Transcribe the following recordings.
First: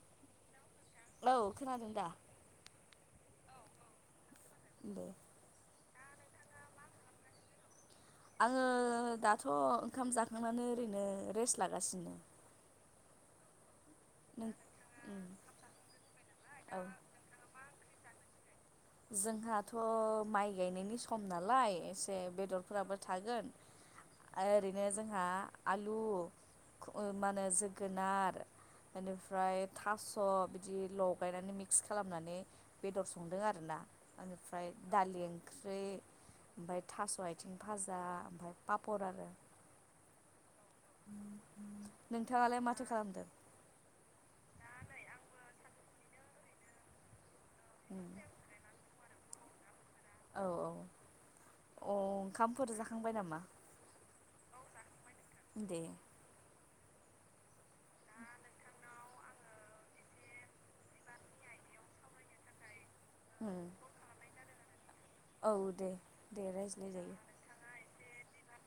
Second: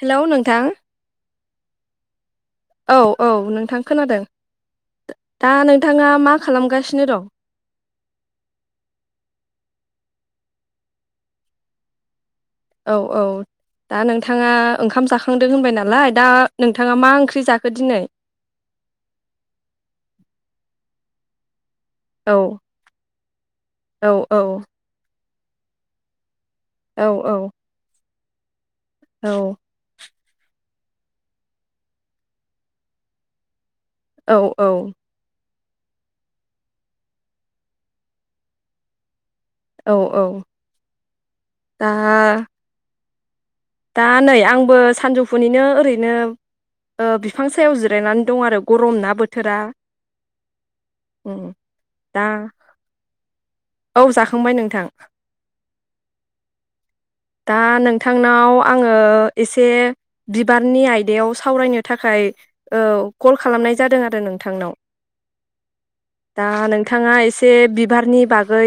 Hello नोंथां औ खोनादों दा? औ औ नोंथां खोनादों। [inaudible] नोंङा मा खालामगासिनो दं? आंङो दाथ' ओंखाम जाखांनानै ओरैनो रेस्ट लागासिनो। औ औ दा नों नोंथांङा ओंखाम उम जाखांदों होनबाय नालाय दा औ नोंथांङा मा ओंख्रि जखो? दिनै खम नालाय एसे औ बेदरफोराबो थागोन औ औ ओरैनो जोंहा आलु औ मा होनो जोगोनार औ बेनिफ्राय थास' अ बिदि लगायनानै मिक्स खालामनानै बेदर संदों आ [unintelligible] औ निफ्राय औ दालि ओं ओंख्रि ओमफ्राय थास' आथिं भाजा ओमफाय पापर आरो। औ औ दा नोंथांङालाय माथो खालामदों? दा नै आंबो सानजौफुनिनो ओरैनो ओ बि फां सायाव उम जिरायनानै दं आरो गरम ना बो थोरा औ औ अ दा ओंखामफोर जाखांबाय नामा? औ जाखांबाय नोंथां। दे दा नोंथांनाव आंङो एसे बिबारनि आयदायाव सावरायनो थाखाय औ कल उम खालामनाय जादों आरो नोंथांनाव। औ दे दा दे रायज्लाय नोंथांङा जायो एसे बिबारनि बागै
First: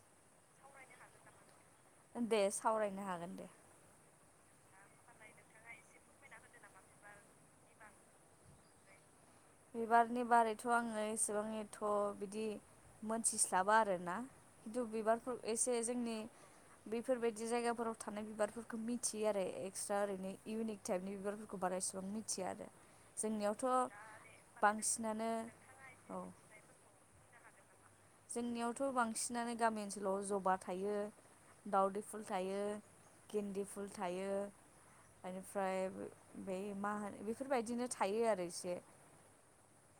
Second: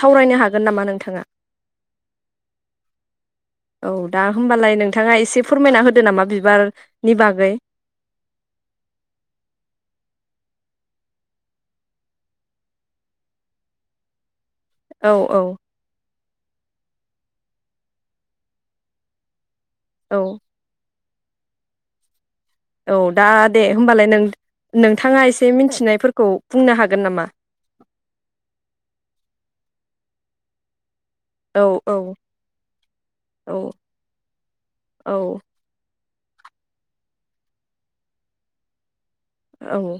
सावरायनो हागोन नामा नोंथांङा? दे सावरायनो हागोन दे दा होमबालाय नोंथाङा एसे फोरमायना होदो नामा बिबारनि बागै। बिबारनि बारैथ' आङो एसेबां एथ' बिदि मोनथिस्लाबा आरोना खिन्थु औ बिबारफोर औ एसे जोंनि बेफोरबायदि जायगाफोराव थानाय बिबारफोरखौ मिथियो आरो एक क्सट्रा ओरैनो औ इउनिक टाइपनि बिबारफोरखौ बारा एसेबां मि औ दा दे होमबालाय नों नोंथाङा बांसिनानो एसे औ मिथिनायफोरखौ बुंनो हागोन नामा? आ। जोंनियावथ' बांसिनानो गामि ओनसोलाव जबा थायो। औ औ दाावदै फुल थायो, औ गिन्दि फुल थायो, औ बेनिफ्राय फ्राय मा होनो बेफोरबायदिनो थायो आरो इसे। औ।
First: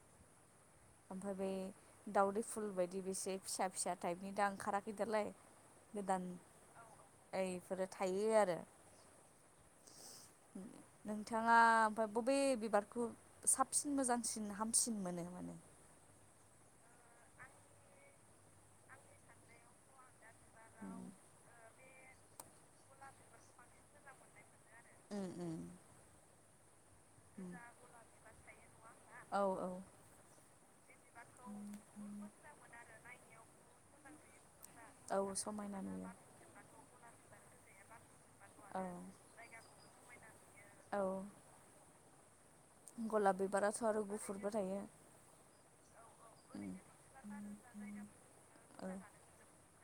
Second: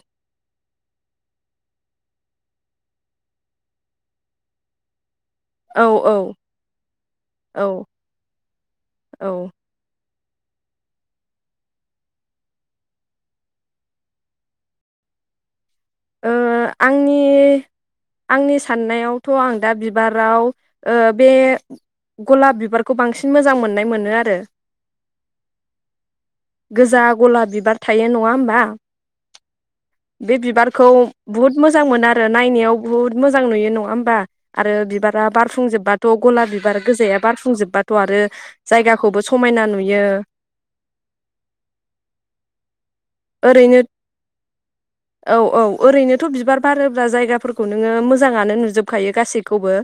ओमफ्राय बे दावदै फुल बायदि बेसे फिसा फिसा टाइपनि दा ओंखाराखै दालाय औ गोदान एफोरो औ थायो आरो। नोंथाङा ओमफाय बबे बिबारखौ साबसिन मोजांसिन हामसिन मोनो माने? ओ आंनि आंनि साननायावथ' आं दा बिबाराव बे गलाब बिबारखौ बांसिन मोजां मोननाय मोनो आरो। उम उम गोजा गला बिबार थायो नङा होमबा? औ औ बे बिबार खौ बुहुत मोजां मोनो आरो नायनायाव बहुत मोजां नुयो नङा होम बा? आरो बिबारा औ समायना बारफुंजोब्बाथ' नुयो गलाब बिबार गोजाया बारफुंजोब्बाथ' आरो औ जायगाखौबो समायना नुयो। यो। औ। गलाब ओरैनो बिबाराथ' आरो गुफुरबो थायो औ औ ओरैनोथ' उम बिबार बारोब्रा जायगाफोरखौ नोङो मोजाङानो औ नुजोबखायो गासैखौबो।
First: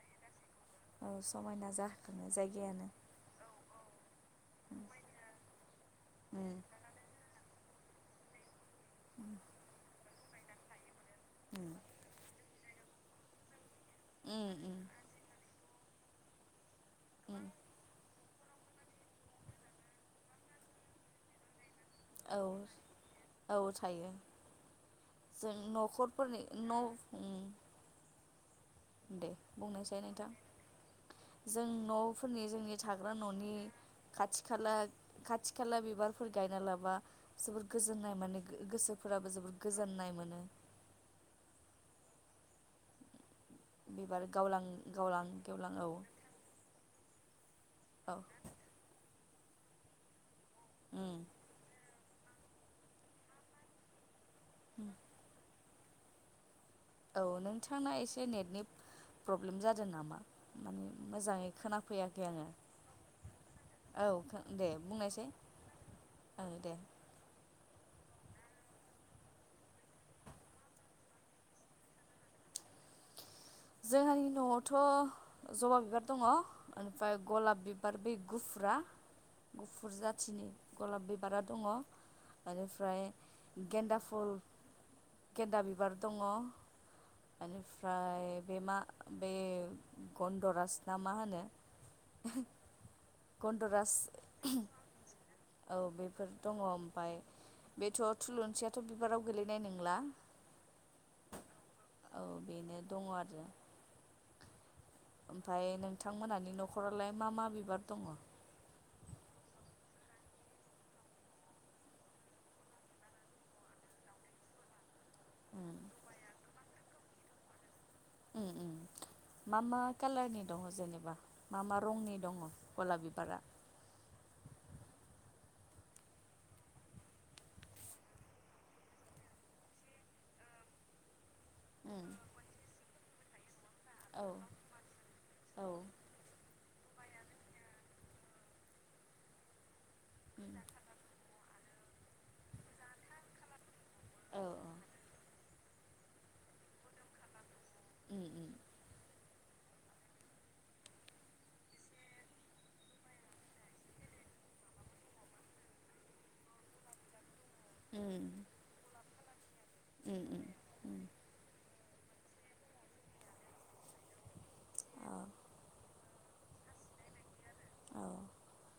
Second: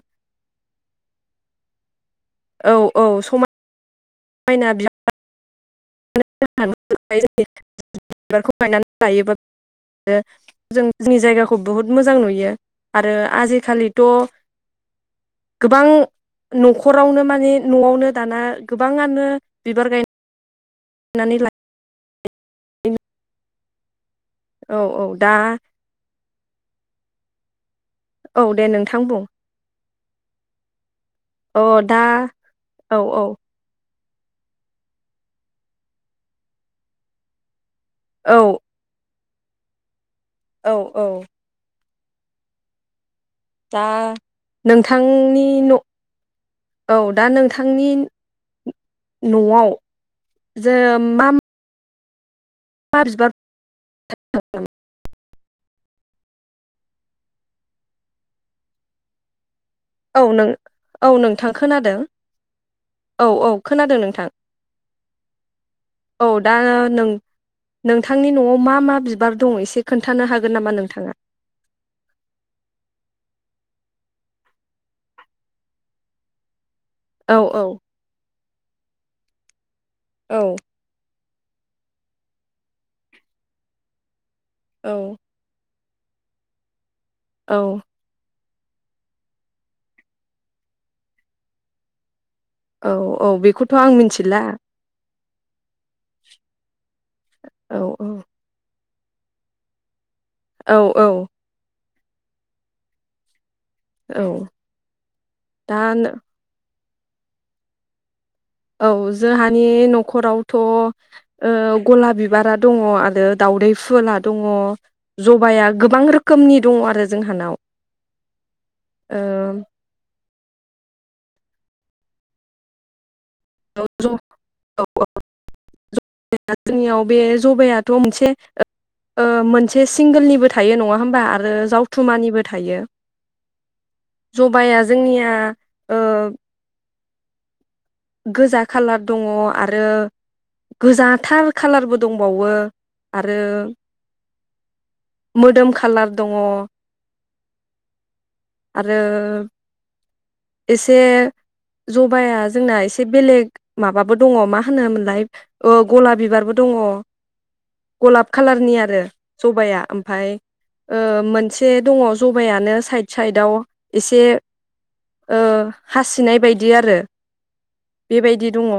औ समायना जाखाङो औ जायगायानो। औ [unintelligible] उम [unintelligible] [unintelligible] गायनानै लायोब्ला यो जों जोंनि जायगाखौ उम बहुत मोजां नुयो। आरो आजि खालि द उम उम गोबां न'खरावनो उम माने न'आवनो दाना गोबाङानो बिबार गाय गायनानै ला औ औ सायो औ औ दा फोरनि न' उम औ दे नोंथां बुं दे बुंनायसाय नोंथां जों औ दा न'फोरनि जोंनि औ थाग्रा औ न'नि खाथि खाला खाथि खाला बिबारफोर गायना लाबा जोब गोजोन्नाय औ माने गो-गोसो फोराबो जोबोद गोजोन्नाय मोनो। औ औ दा बिबार गावलां गावलां नोंथांनि गेवलां न' औ औ दा नों थांनि औ न'आव जो उम मा मा बिबार उम औ नोंथांना एसे नेटनि फ-प्रब्लेम जादों दों औ नामा नों मानि औ नोंथां मोजाङै खोनादों खोनाफैयाखै आङो औ औ खोनादों औ नोंथां दे बुंनायसै औ दा दे नों नोंथांनि न'आव मा मा बिबार दं एसे खोन्थानो हागोन नामा नोंथाङा? जोंहानि न'आवथ' जबा बिबार दङ ओमफ्राय औ गलाब बिबार बे गुफुरा गुफुर जाथिनि औ गलाब बे बिबारा दङ बेनिफ्राय गेन्दा फु औ गेनदा बिबार दङ एनिफ्राय बे मा बे गन्दरास ना मा होनो? औ औ बेखौथ' आं गन्दरास मिथिला औ बेफोर दङ मफाय औ बेथ' औ थुलंनसिया थ' बिबाराव गोलैनाय नोंला। औ औ औ बेनो दङ आरो औ ओमफाय दा नोंथांमोनानि न' न'खरालाय मा मा बिबार दङ? औ जोंहानि न'खरावथ' ओ गलाब बिबारा दङ आरो दाउदै फुला दङ। जबाया उम गोबां रोखोमनि दङ आरो जोंहानाव। मा ओ मा कालारनि? दङ जेनेबा मा मा रंनि दङ गलाब बिबारा? [unintelligible] औ औ जोंनियाव बे जबायाथ' मोनसे ओ मोनसे सिंगोलनिबो थायो नङा होमबा आ आरो उम जावथुमानिबो थायो। औ जबाया जोंनिया औ ओ गोजा खाालार दङ आरो उम गोजाथार खाालारबो दंबावो आरो औ औ मोदोम खालार दङ। उम उम आरो एसे जबाया जोंना एसे बेलेग माबाबो दङ मा होनोमोनलाय ओ गला बिबारबो दङ। उम गलाप खालारनि आरो जबाया उम ओमफाय उम उम ओ मोनसे। दङ जबायानो साइद साइदआव एसे औ ओ हासिनाय बायदि आरो औ बेबायदि दङ।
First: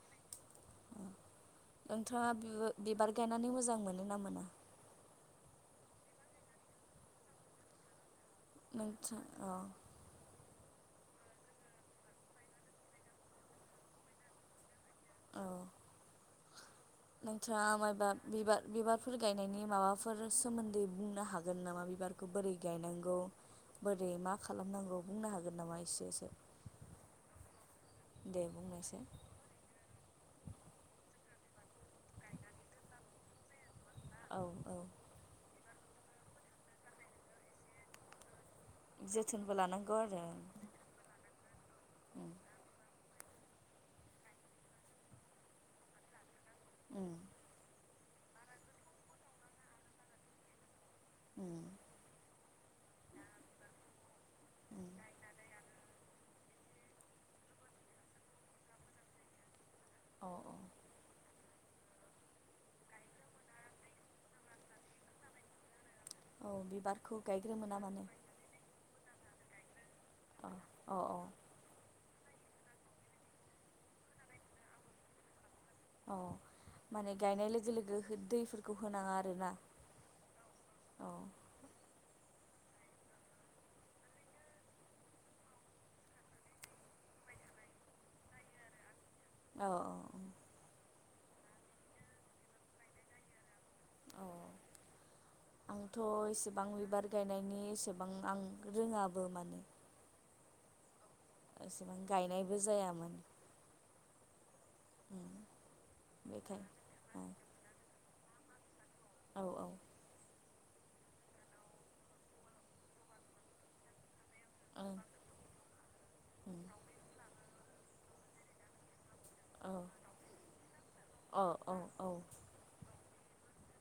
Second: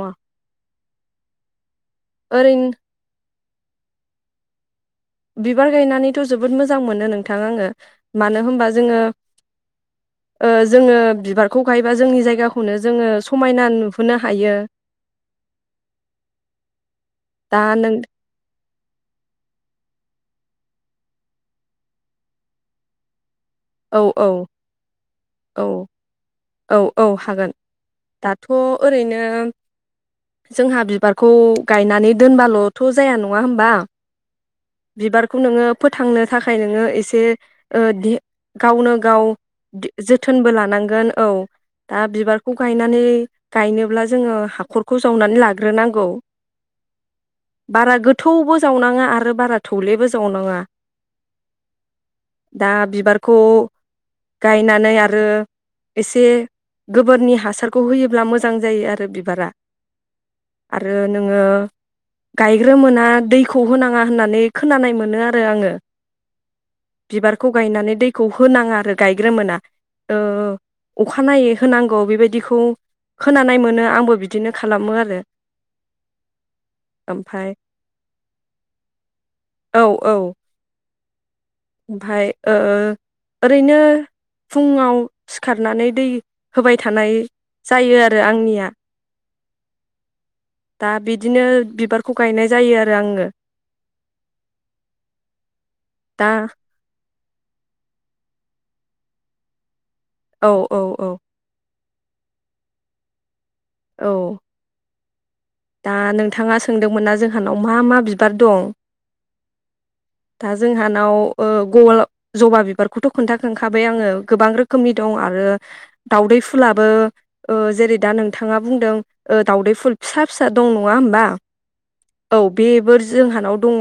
नोंथाङा ओरैनो बिबा-बिबार गायन मोने मोजां मोनो ना मोना? बिबार गायनानैथ' जोबोद मोजां मोनो नोंथां आङो। मानो होमबा जोङो। नोंथां औ ओ जोङो बिबारखौ गायबा जोंनि जायगाखौनो जोङो समायना नुहोनो हायो। औ नोंथांङा दा नों मायबा बिबार बिबारफोर गायनायनि माबाफोर सोमोन्दै बुंनो हागोन नामा बिबारखौ बोरै गायनांगौ? औ बोरै औ मा खालामनांगौ बुंनो हागोन औ नामा एसे एसो? औ -औ हागोन दाथ' बुंनायसै ओरैनो जोंहा बि बारखौ गायनानै दोनबाल'थ' जाया नङा होमबा? औ औ बिबारखौ नोङो फोथांनो थाखाय नोङो एसे ओ दे गावनो गाव जोथोनबो दो लानांगौ जोथोनबो आरो लानांगोन। ओ दा बिबारखौ गायनानै गायनोब्ला जोङो हाखरखौ जावनानै लाग्रोनांगौ। [unintelligible] बारा गोथौबो जावनाङा आरो बारा थौलेबो जावनाङा। [unintelligible] दा बिबारखौ उम गायनानै आरो। एसे गोबोरनि हासारखौ होयोब्ला मोजां जायो आरो बिबारा। औ आरो नोङो गायग्रोमोना दैखौ होनाङा होननानै खोनानाय मोनो आरो आङो। औ बिबारखौ गायग्रोमोना गायनानै माने दैखौ होनाङा आरो। गायग्रोमोना ओ-ओ अ अ अ अखानायै होनांगौ अ बेबायदिखौ खोनानाय मोनो आंबो बिदिनो खालामो आरो। अ माने गायनाय ओमफाय लोगो लोगो हो दैफोरखौ होनाङा आरोना? औ औ औ ओमफाय ओ ओरैनो फुंङाव सिखारनानै दै होबाय थानाय जायो आरो आंनिया। औ -औ दा बिदिनो बिबारखौ गायनाय जायो आरो आङो। औ- औ आंथ' दा एसेबां बिबार गायनायनि एसेबां आं रोङाबो माने औ औ- औ एसेबां गायनायबो जायामोन। औ [unintelligible] दा नोंथाङा बेखाय सोंदोंमोनना औ जोंहानाव मा मा बिब बार दं औ -औ दा जोंहानाव ओ गल जबा बिबारखौथ' खोन्थाखांखाबाय आङो। गोबां रोखोमनि ओं दं आरो दावदै उम फुलाबो ओ जेरै दा नोंथाङा बुंदों। ओ औ दाउदै फुल फिसा फिसा दं नङा होमबा। अ औ औ बेबोर जोंहानाव दङ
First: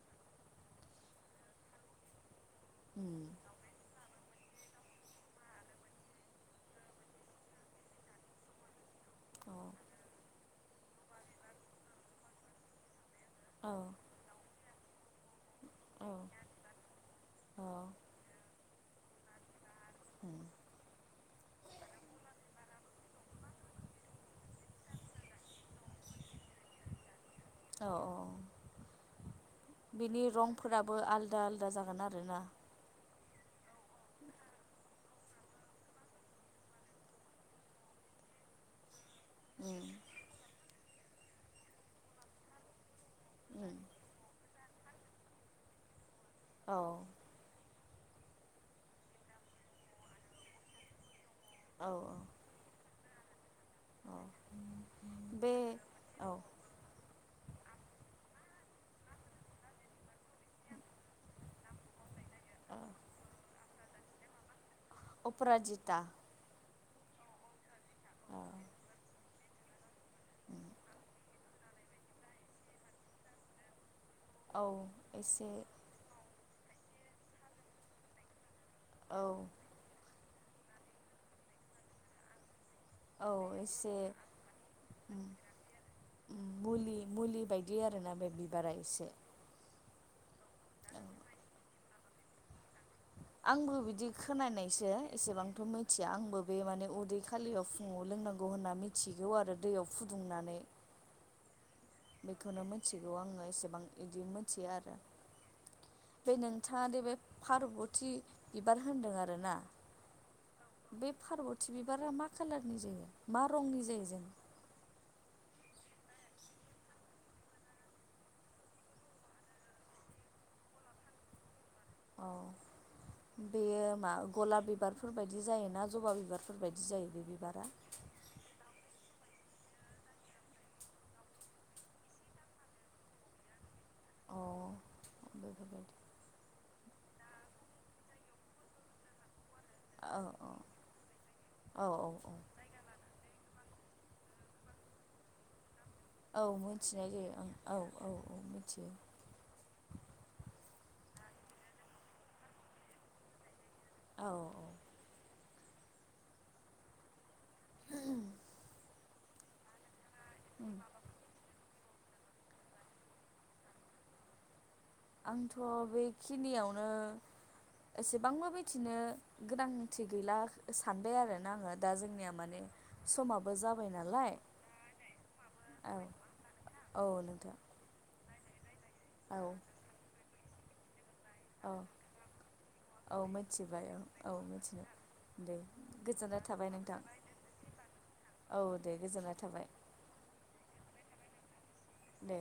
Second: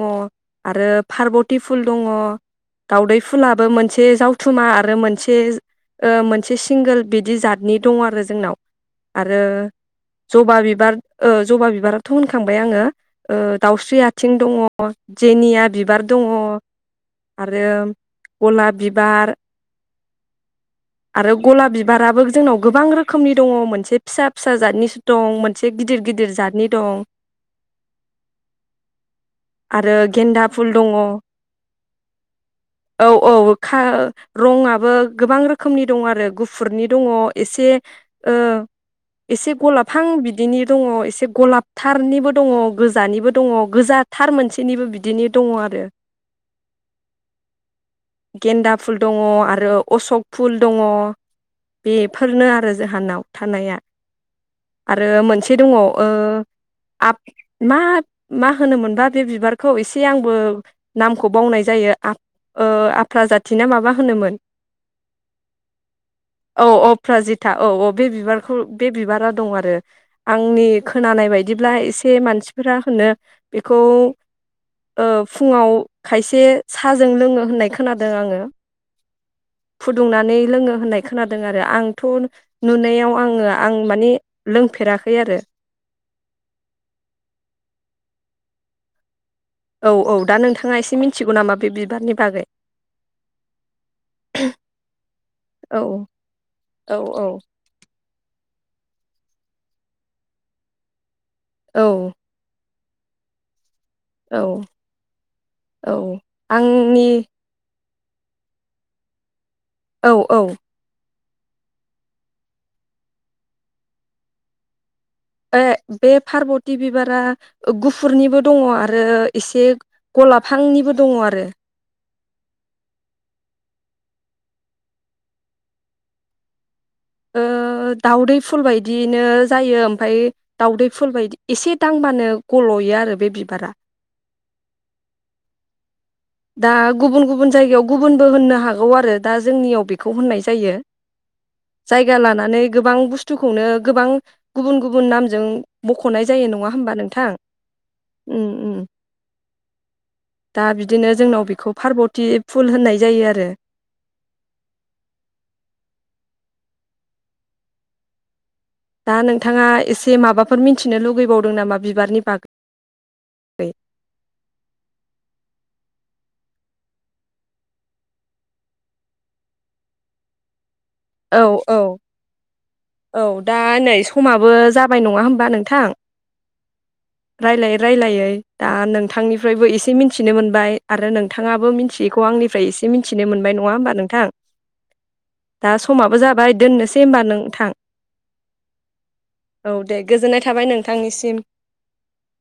आरो पार्बति फुल दङ। दावदै उम फुलाबो मोनसे जाव थुमा आरो मोनसे ओ मोनसे सिंगोल बिदि जातनि दं आरो जोंनाव आरो अ ज'बा बिबार ओ ज'बा बिबाराथ' होनखांबाय आङो ओ औ दाउस्रि आथिं दङ अ जेनियाद बिबार औ दङ औ आरो गलाप बिबार उम आरो गलाब बिबाराबो जोंनाव गोबां रोखोमनि दङ मोनसे फिसा फिसा जादनिसो दं मोनसे गिदिर गिदिर जातनि दं। औ अ आरो बिनि गेन्दा फुल दङ रंफोराबो औ आलदा आलदा जागोन आरोना? औ खा रंआबो गोबां रोखोमनि दङ आरो गुफुरनि दङ एसे ओ एसे उम गलाफहां बिद दङ एसे गलाबथारनिबो दङ गोजानिबो दङ उम गोजाथार मोनसेनिबो बिदिनो दङ आरो औ गेन्दा फुल दङ आरो अशक फुल दङ बेफोरनो आरो जाहानाव थानाया अ आरो मोनसे दङ ओ आब मा मा होनोमोनबा बे बिबारखौ एसे आंबो नामखौ बावनाय जायो आब ओ आफ्रा जाथिना माबा होनोमोन उपराजिता औ औ अप्रजिथा औ औ बे बिबारखौ बे बिबारा दं आरो आंनि खोनानाय बायदिब्ला एसे मानसिफोरा होनो बेखौ औ ओ एसे फुङाव खायसे साजों लोङो होननाय खोनादों आङो औ फुदुंनानै लोङो होननाय खोनादों आरो आंथ' नुनायाव आङो औ आं एसे माने लोंफेराखै उम आरो उम मुलि मुलि बायदि आरोना बे बिबारा एसे औ औ दा नोंथाङा एसे मिथिगौ नामा बे बिबारनि बागै आंबो बिदि खोनानायसो एसेबांथ' औ मिथिया आंबो बे माने औ उदै औ खालियाव फुङाव लोंनां गौ होनना मिथिगौ आरो दैयाव फुदुंनानै [unintelligible] मिथिगौ आङो एसेबां बिदि औ मोनथिया आरो। औ बे नोंथाङा दे आंनि बे पारबत थि बिबार होनदों आरो ना औ औ। बे पारर्वथि बिबारा मा कालारनि जायो मा रंनि जायो जेनबा? ए बे पारर्बति बिबारा गुफुरनिबो दङ' आरो एसे गलाफहांनिबो दङ आरो। अ, बेयो मा गलाब बिबारफोर बायदि जायोना जबा बिबारफोर बायदि ओ दाउदै फुल बायदियैनो जायो। ओमफाय दावदै फुल बायदि एसे दांबानो गल'यो आरो बे बिबारा। अ बेफोरबायदि। दा गुबुन गुबुन जायगायाव गुबुनबो होननो हागौ आरो दा जोंनियाव बेखौ औ होननाय जायो। औ जायगा औ लानानै गोबां बुस्थुखौनो गोबां गुबुन गुबुन नामजों मख'नाय औ जायो नङा होमबा मिथिनाय जायो। नोंथां ओं औ औ औ उम उम मिथियो। दा बि दिनो जोंनाव बेखौ पारर्वथि फुल होननाय जायो आरो। औ औ। दा नोंथाङा एसे से माबाफोर उम। मिथिनो लुगैबावदों नामा? बिबारनि बागै। आंथ' बेखिनियावनो एसेबांबो मिथिनो गोनांथि गैला सानबाय औ आरोना आङो दा औ जोंनिया माने औ समाबो दा जाबाय नै नालाय समाबो जाबाय नङा होमबा नोंथां? औ औ नोंथां रायलायै रायलायै दा औ नोंथांनिफ्रायबो एसे मिन्थिनो मोन बाय आरो नों थांङाबो औ मिथियैखौ आंनिफ्राय एसे मिथिनो औ मोनबाय नङा मिथिबाय होमबा औ नोंथां? औ मिथिनो दे समाबो गोजोननाय जाबाय थाबाय नोंथां दोननोसै होमबा नोंथां औ दे गोजोननाय थाबाय औ दे गोजोननाय थाबाय नों नोंथांनिसिम। दे।